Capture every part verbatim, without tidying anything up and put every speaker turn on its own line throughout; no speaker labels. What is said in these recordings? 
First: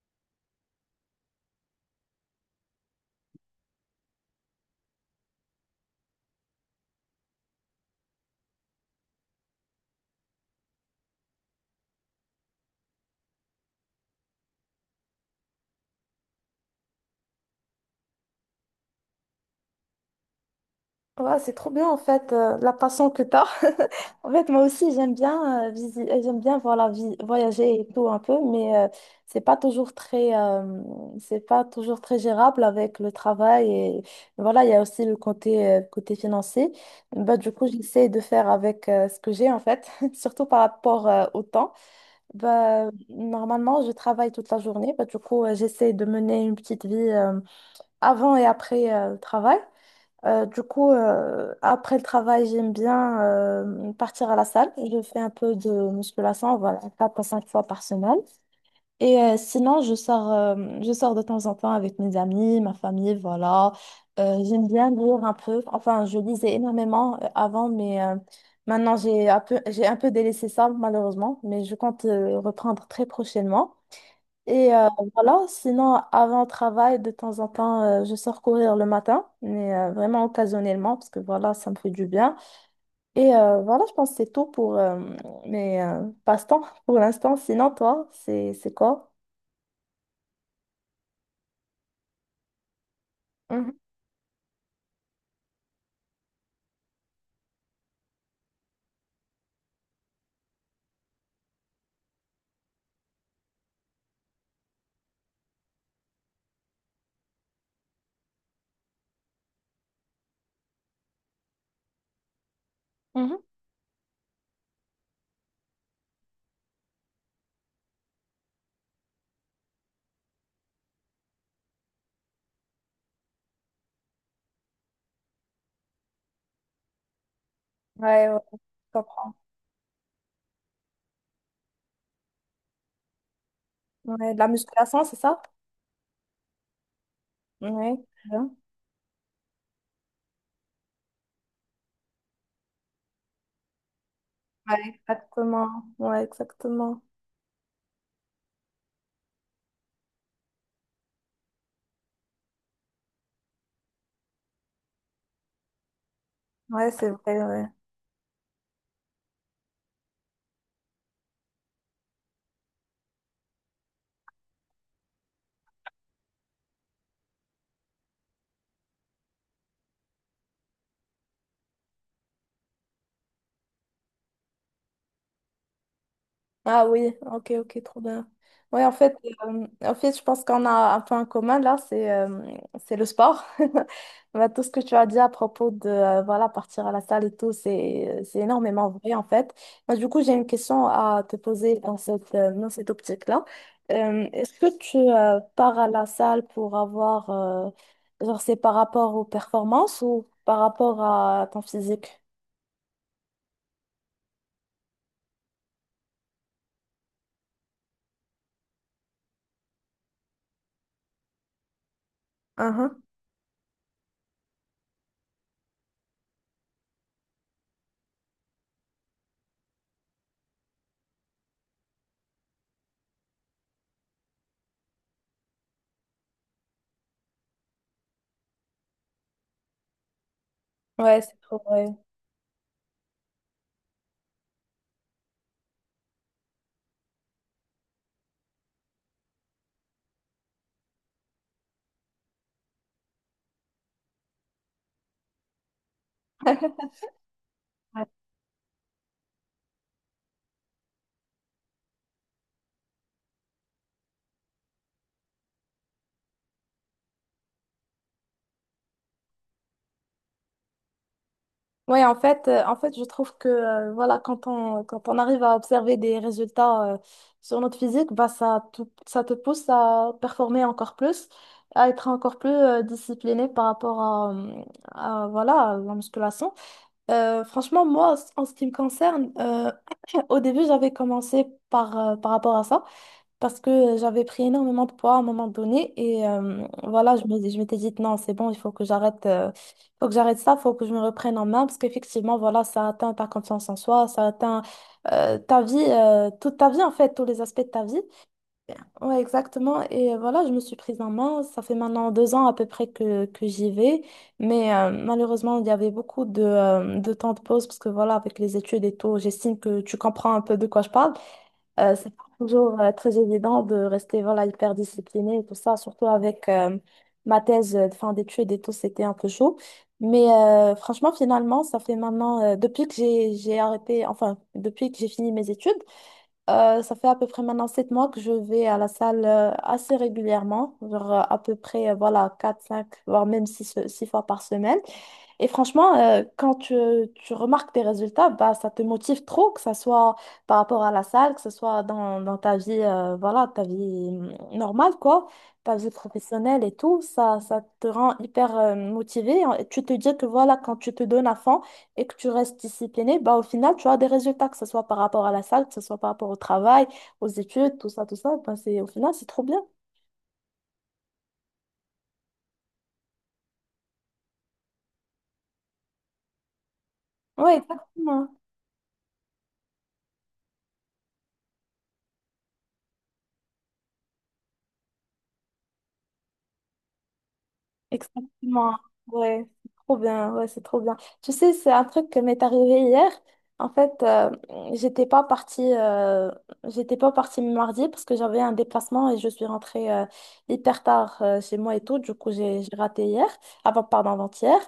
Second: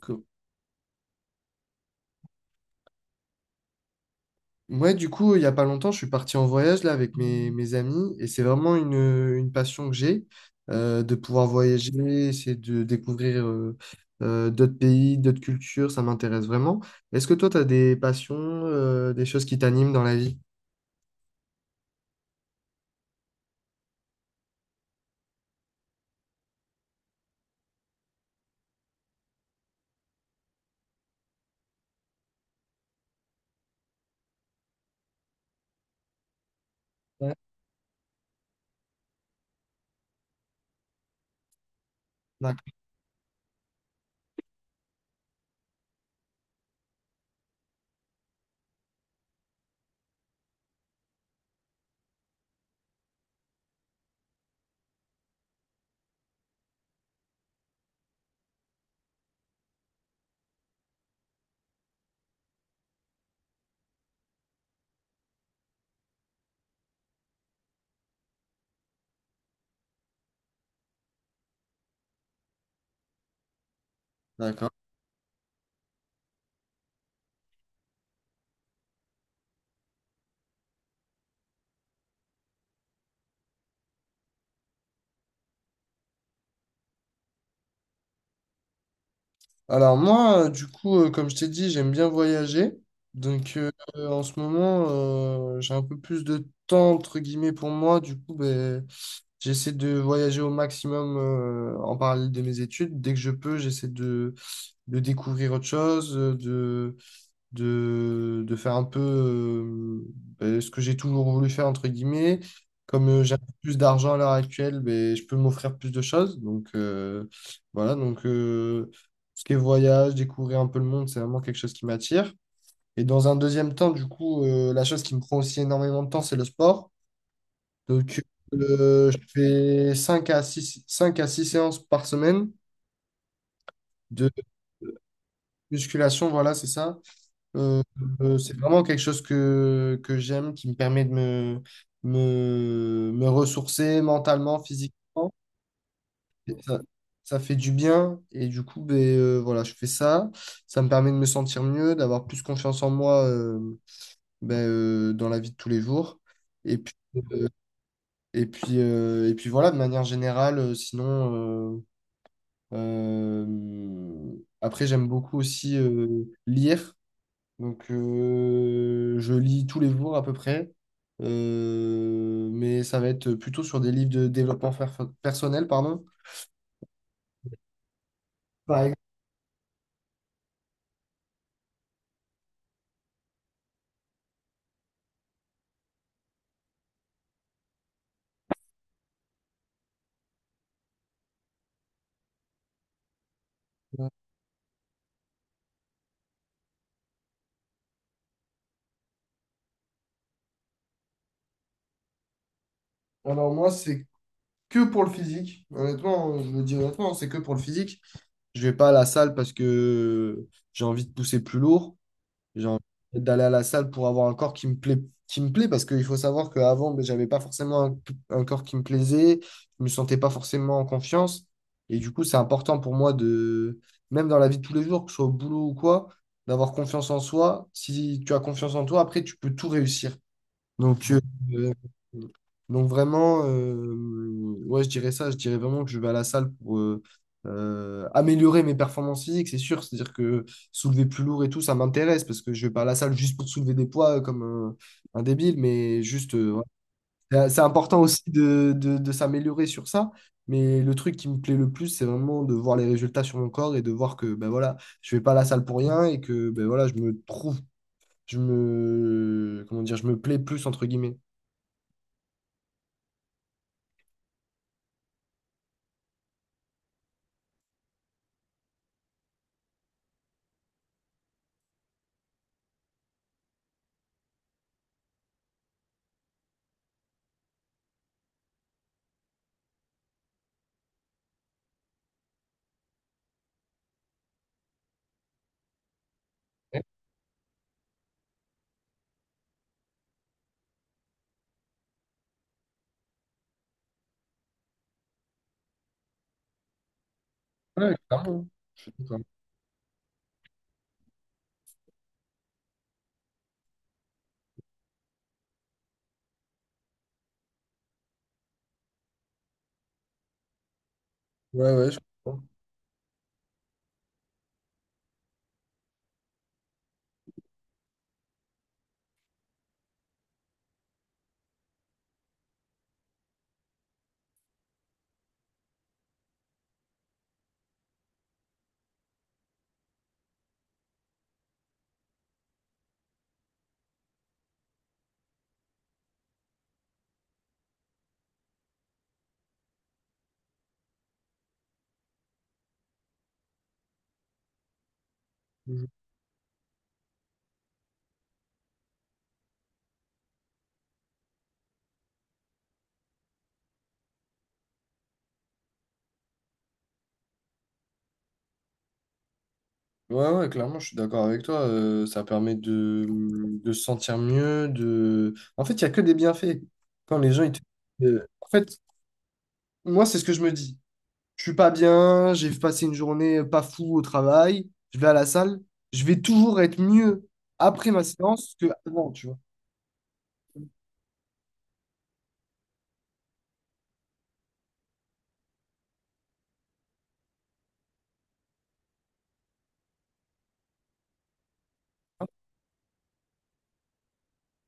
Que- Ouais, du coup, il y a pas longtemps, je suis parti en voyage là avec mes, mes amis et c'est vraiment une, une passion que j'ai euh, de pouvoir voyager, essayer de découvrir euh, euh, d'autres pays, d'autres cultures, ça m'intéresse vraiment. Est-ce que toi, tu as des passions, euh, des choses qui t'animent dans la vie?
Ouais, c'est trop bien en fait euh, la passion que t'as. En fait, moi aussi j'aime bien euh, visi- euh, j'aime bien voilà, vi- voyager et tout un peu, mais euh, c'est pas toujours très euh, c'est pas toujours très gérable avec le travail et voilà, il y a aussi le côté euh, côté financier.
Ouais.
Bah du coup, j'essaie de faire avec euh, ce que j'ai en fait, surtout par rapport euh, au temps.
D'ac-
Bah normalement, je travaille toute la journée, bah du coup, euh, j'essaie de mener une petite vie euh, avant et après euh, le travail. Euh, du coup, euh, après le travail, j'aime bien euh, partir à la salle. Je fais un peu de musculation, voilà, quatre à cinq fois par semaine. Et euh, sinon, je sors, euh, je sors de temps en temps avec mes amis, ma famille, voilà. Euh, j'aime bien lire un peu. Enfin, je lisais énormément euh, avant, mais euh, maintenant, j'ai un peu, j'ai un peu délaissé ça, malheureusement. Mais je compte euh, reprendre très prochainement.
D'accord.
Et euh, voilà, sinon, avant le travail, de temps en temps, euh, je sors courir le matin, mais euh, vraiment occasionnellement, parce que voilà, ça me fait du bien. Et euh, voilà, je pense que c'est tout pour euh, mes euh, passe-temps pour l'instant. Sinon, toi, c'est c'est quoi?
Alors moi, euh, du coup, euh, comme je t'ai dit, j'aime bien voyager. Donc euh,
Mhm,
En ce moment, euh, j'ai un peu plus de temps, entre guillemets, pour moi. Du coup, ben, j'essaie de voyager au maximum euh, en parallèle de mes études. Dès que je peux, j'essaie de, de découvrir autre chose, euh, de, de, de faire un peu euh, euh, ce que j'ai toujours voulu faire, entre guillemets. Comme euh, j'ai un
mhm.
peu plus d'argent à l'heure actuelle, ben, je peux m'offrir plus de choses. Donc euh, voilà, donc euh, Ce qui est voyage, découvrir un peu le monde, c'est vraiment quelque chose qui m'attire. Et dans un deuxième temps, du coup, euh, la chose qui me prend aussi énormément de temps, c'est le sport. Donc,
Ouais, ouais, je
euh, je
comprends.
fais cinq à six cinq à six séances par semaine de
Ouais, de la musculation, c'est ça?
musculation, voilà, c'est ça. Euh,
Ouais,
euh,
bien.
c'est vraiment quelque chose que, que j'aime, qui me permet de me, me, me ressourcer mentalement,
Ouais.
physiquement.
Exactement. Ouais,
Et Ça,
exactement.
ça fait du bien et du coup, ben, euh, voilà, je fais ça. Ça me permet de me sentir mieux, d'avoir plus confiance en moi, euh, ben, euh, dans la vie de tous les jours. Et
Ouais,
puis,
c'est vrai, ouais.
et puis, euh, et puis voilà, de manière générale, euh, sinon... euh, Euh, après, j'aime beaucoup aussi euh, lire. Donc, euh, je lis tous les jours à peu près. Euh, mais ça va être plutôt sur des livres de développement fer- personnel, pardon.
Ah oui, ok, ok, trop bien.
Par
Oui, en
exemple,
fait, euh, en fait, je pense qu'on a un peu en commun là, c'est euh, c'est le sport. Bah, tout ce que tu as dit à propos de euh, voilà, partir à la salle et tout, c'est c'est énormément vrai en fait. Moi, du coup, j'ai une question à te poser dans cette, euh, dans cette optique-là.
euh,
Euh, est-ce que tu euh, pars à la salle pour avoir, euh, genre, c'est par rapport aux performances ou par rapport à ton physique?
alors moi, c'est que pour le physique. Honnêtement, je le dis honnêtement, c'est que pour le physique. Je vais pas à la salle parce que j'ai envie de pousser plus lourd. J'ai envie
Mhm.
d'aller à la salle pour avoir un corps qui me plaît, qui me plaît parce qu'il faut savoir qu'avant, ben, j'avais pas forcément un, un corps qui me plaisait, je me sentais pas forcément en confiance. Et du coup, c'est important pour moi de, même dans la vie de tous les jours, que ce soit au boulot ou quoi, d'avoir confiance en soi. Si tu as confiance en toi, après, tu peux tout réussir. Donc,
Ouais, c'est trop
euh,
vrai.
donc vraiment, euh, ouais, je dirais ça. Je dirais vraiment que je vais à la salle pour euh, euh, améliorer mes performances physiques, c'est sûr. C'est-à-dire que soulever plus lourd et tout, ça m'intéresse parce que je vais pas à la salle juste pour soulever des poids euh, comme un, un débile, mais juste, euh, ouais. C'est c'est important aussi de, de, de s'améliorer sur ça. Mais le truc qui me plaît le plus, c'est vraiment de voir les résultats sur mon corps et de voir que ben voilà, je vais pas à la salle pour rien et que ben voilà, je me trouve, je me, comment dire, je me plais plus entre guillemets.
Oui, en fait, euh, en fait, je trouve que euh, voilà, quand on, quand on arrive à observer des résultats euh, sur notre physique, bah, ça, te- ça te pousse à performer encore plus, à être encore plus euh, discipliné par rapport à, euh, à, voilà, à la musculation. Euh, franchement, moi, en ce qui me concerne, euh, au début, j'avais commencé par, euh, par rapport à ça parce que j'avais pris énormément de poids à un moment donné et euh, voilà, je me, je m'étais dit non, c'est bon, il faut que j'arrête euh, faut que j'arrête ça, faut que je me reprenne en main parce qu'effectivement, voilà, ça atteint ta confiance en soi, ça atteint euh, ta vie, euh, toute ta vie en fait, tous les aspects de ta
Ouais,
vie.
clairement.
Ouais,
Clairement.
exactement. Et voilà, je me suis prise en main. Ça fait maintenant deux ans à peu près que, que j'y vais. Mais euh, malheureusement, il y avait beaucoup de, euh, de temps de pause parce que voilà, avec les études et tout, j'estime que tu comprends un peu de quoi je parle.
Ouais, ouais,
Euh,
je
c'est pas
comprends.
toujours euh, très évident de rester voilà, hyper discipliné et tout ça, surtout avec euh, ma thèse euh, de fin d'études et tout, c'était un peu chaud. Mais euh, franchement, finalement, ça fait maintenant, euh, depuis que j'ai j'ai arrêté, enfin, depuis que j'ai fini mes études, euh, ça fait à peu près maintenant sept mois que je vais à la salle euh, assez régulièrement, genre euh, à peu près euh, voilà, quatre cinq voire même six euh, six fois par semaine. Et franchement, euh, quand tu, tu remarques tes résultats, bah, ça te motive trop, que ce soit par rapport à la salle, que ce soit dans, dans ta vie, euh, voilà, ta vie hum, normale, quoi, ta
Je-
vie professionnelle et tout, ça, ça te rend hyper motivé. Tu te dis que voilà, quand tu te donnes à fond, et que tu restes discipliné, bah, au final, tu as des résultats, que ce soit par rapport à la salle, que ce soit par rapport au travail, aux études, tout ça, tout ça. Bah, c'est, au final, c'est trop bien.
Ouais, ouais, clairement, je suis d'accord avec toi. euh, ça permet de, de se sentir mieux, de... En fait, il n'y a que des bienfaits. Quand les gens, ils
Oui,
te... euh,
exactement.
En fait, moi, c'est ce que je me dis. Je suis pas bien, j'ai passé une journée pas fou au travail, je vais à la salle, je vais toujours être mieux après ma séance que
Exactement.
avant, tu vois.
Ouais, c'est trop bien. Ouais, c'est trop bien. Tu sais, c'est un truc qui m'est arrivé hier. En fait, euh, j'étais pas partie, euh, j'étais pas partie mardi parce que j'avais un déplacement et je suis rentrée euh, hyper tard euh, chez moi et tout. Du coup, j'ai j'ai raté hier, avant, pardon, avant-hier.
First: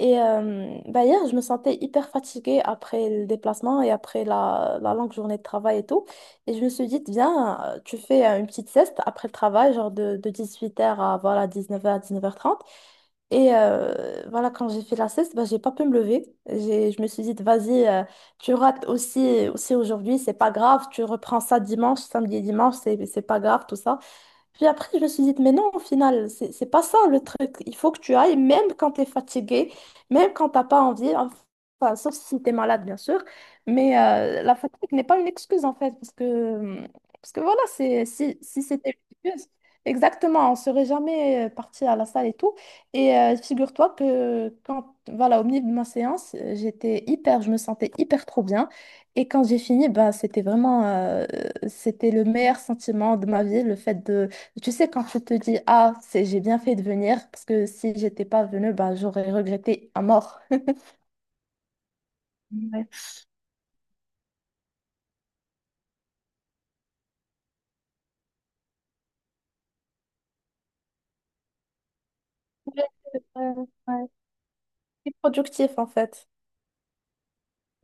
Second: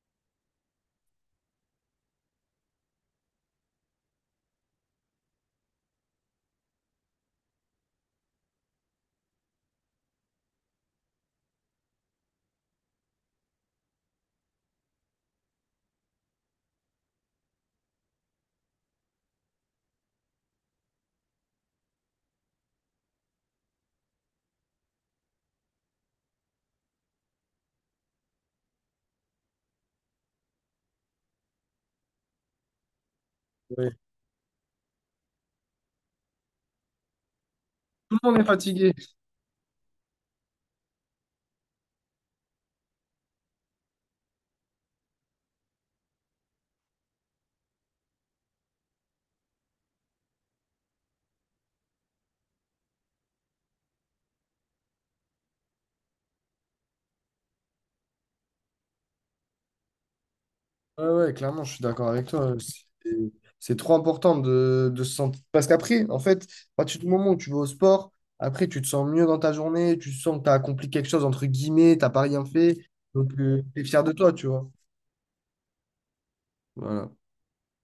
Et euh, bah, hier, je me sentais hyper fatiguée après le déplacement et après la, la longue journée de travail et tout. Et je me suis dit, viens, euh, tu fais euh, une petite sieste après le travail, genre de, de dix huit heures à voilà, dix neuf heures dix neuf heures trente Et euh, voilà, quand j'ai fait la sieste, bah, j'ai pas pu me lever. J'ai, je me suis dit, vas-y, euh, tu rates aussi, aussi aujourd'hui, c'est pas grave, tu reprends ça dimanche, samedi et dimanche, c'est, c'est pas grave, tout ça. Puis après, je me suis dit, mais non, au final, c'est c'est pas ça le truc. Il faut que tu ailles, même quand tu es fatigué, même quand t'as pas envie, enfin, sauf si tu es malade, bien sûr.
Oui.
Mais euh, la fatigue n'est pas une excuse, en fait, parce que, parce que voilà, c'est,
Tout le
si,
monde est
si
fatigué.
c'était une excuse, exactement, on serait jamais euh, parti à la salle et tout. Et euh, figure-toi que quand, voilà, au milieu de ma séance, euh, j'étais hyper, je me sentais hyper trop bien. Et quand j'ai fini, bah, c'était vraiment, euh, c'était le meilleur sentiment de ma vie, le fait de tu sais, quand tu te dis, ah, c'est, j'ai bien fait de venir, parce que si j'étais pas venue, bah, j'aurais regretté à mort.
Ouais, ouais, clairement, je suis d'accord avec toi.
Ouais.
C'est c'est trop important de, de se sentir. Parce qu'après, en fait, à partir du moment où tu vas au sport, après, tu te sens mieux dans ta journée, tu sens que tu as accompli quelque chose, entre guillemets, t'as pas rien fait.
Ouais,
Donc,
euh,
tu es fier
ouais.
de toi, tu vois.
C'est productif en fait.
Voilà.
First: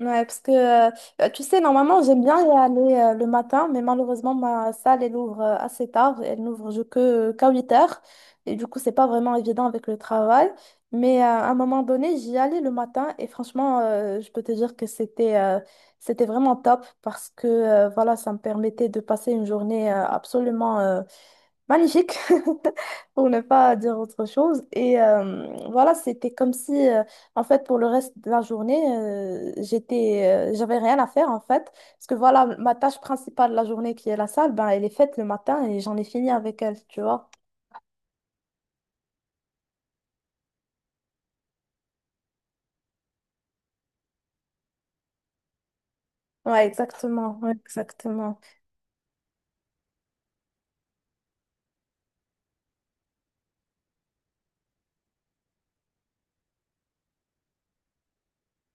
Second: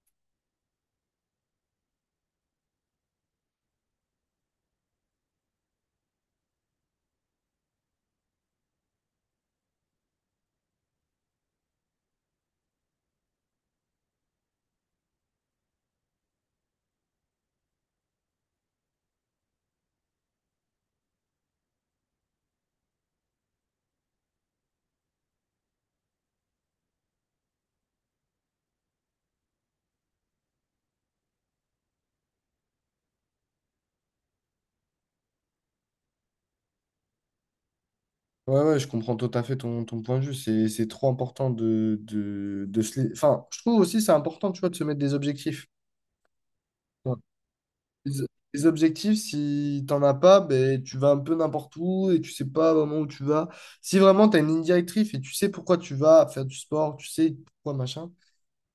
Ouais, parce que euh, euh, tu sais, normalement, j'aime bien y aller euh, le matin, mais malheureusement, ma salle, elle ouvre euh, assez tard. Elle n'ouvre je- que qu'à huit heures. Et du coup, c'est pas vraiment évident avec le travail. Mais euh, à un moment donné, j'y allais le matin. Et franchement, euh, je peux te dire que c'était euh, c'était vraiment top parce que euh, voilà, ça me permettait de passer une journée euh, absolument euh, magnifique, pour ne pas dire autre chose. Et euh, voilà, c'était comme si, euh, en fait, pour le reste de la journée, euh, j'étais, euh, j'avais rien à faire, en fait. Parce que voilà, ma tâche principale de la journée, qui est la salle, ben, elle est faite le matin et j'en ai fini avec elle, tu vois.
Ouais, ouais, je comprends tout à fait ton, ton point de vue. C'est, c'est trop important de, de, de se. les- Enfin, je trouve aussi c'est important, tu vois, de se mettre des objectifs.
Ouais, exactement, ouais,
Les
exactement.
les objectifs, si t'en as pas, ben, tu vas un peu n'importe où et tu sais pas vraiment où tu vas. Si vraiment tu as une ligne directrice et tu sais pourquoi tu vas faire du sport, tu sais pourquoi machin,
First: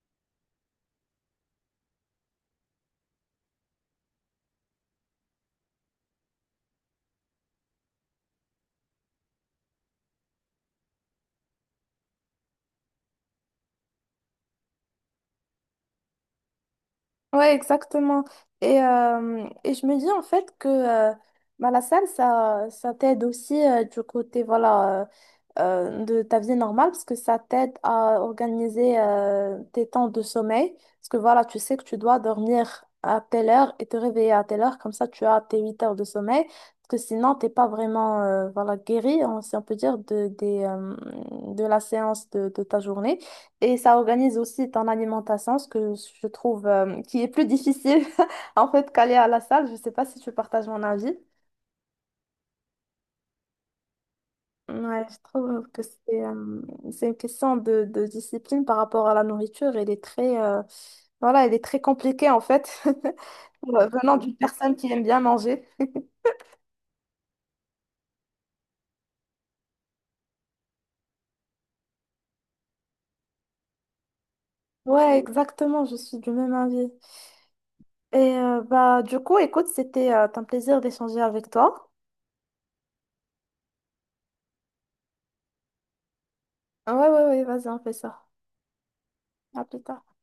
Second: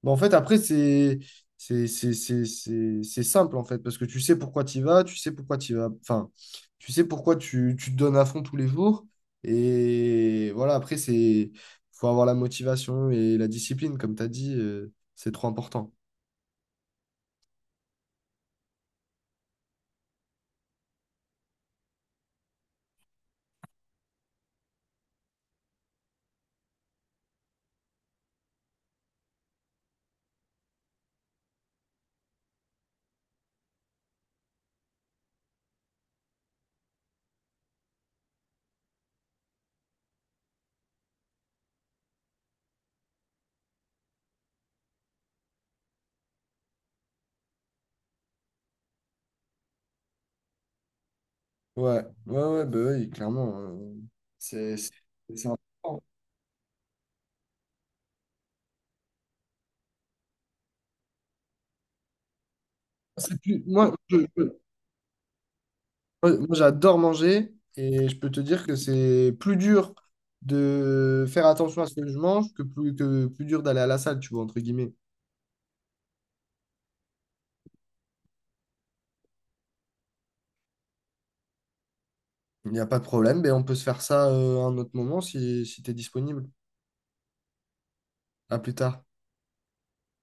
ben, en fait, après, c'est c'est c'est- c'est- c'est- c'est simple, en fait, parce que tu sais pourquoi tu vas, tu sais pourquoi tu vas, enfin, tu sais pourquoi tu, tu te donnes à fond tous les jours. Et voilà, après, c'est faut avoir la motivation et la discipline, comme tu as dit, euh, c'est trop important.
Ouais, exactement. Et, euh, et je me dis en fait que euh, bah, la salle, ça, ça t'aide aussi euh, du côté voilà, euh, euh, de ta vie normale, parce que ça t'aide à organiser euh, tes temps de sommeil. Parce que voilà, tu sais que tu dois dormir à telle heure et te réveiller à telle heure, comme ça tu as tes huit heures de sommeil. Parce que sinon, t'es pas vraiment euh, voilà, guéri, on- si on peut dire, de, des, euh, de la séance de, de ta journée. Et ça organise aussi ton alimentation, ce que je trouve euh, qui est plus difficile en fait qu'aller à la salle. Je ne sais pas si tu partages mon avis.
Ouais, ouais, ouais, bah oui, clairement. euh, c'est c'est-
Ouais, je
c'est
trouve que
important.
c'est euh, c'est une question de, de discipline par rapport à la nourriture. Elle est très, euh, voilà, elle est très compliquée en fait,
C'est plus, moi,
venant
je-
d'une
je-
personne qui aime bien manger.
moi, moi, j'adore manger et je peux te dire que c'est plus dur de faire attention à ce que je mange que plus, que plus dur d'aller à la salle, tu vois, entre guillemets.
Ouais, exactement, je suis du même avis. Et euh, bah, du coup, écoute, c'était euh, un plaisir d'échanger avec toi.
Il n'y a pas de problème, mais on peut se faire ça euh, à un autre moment si, si tu es disponible.
Ouais, ouais, ouais, vas-y, on fait ça.
À plus tard.
À plus tard.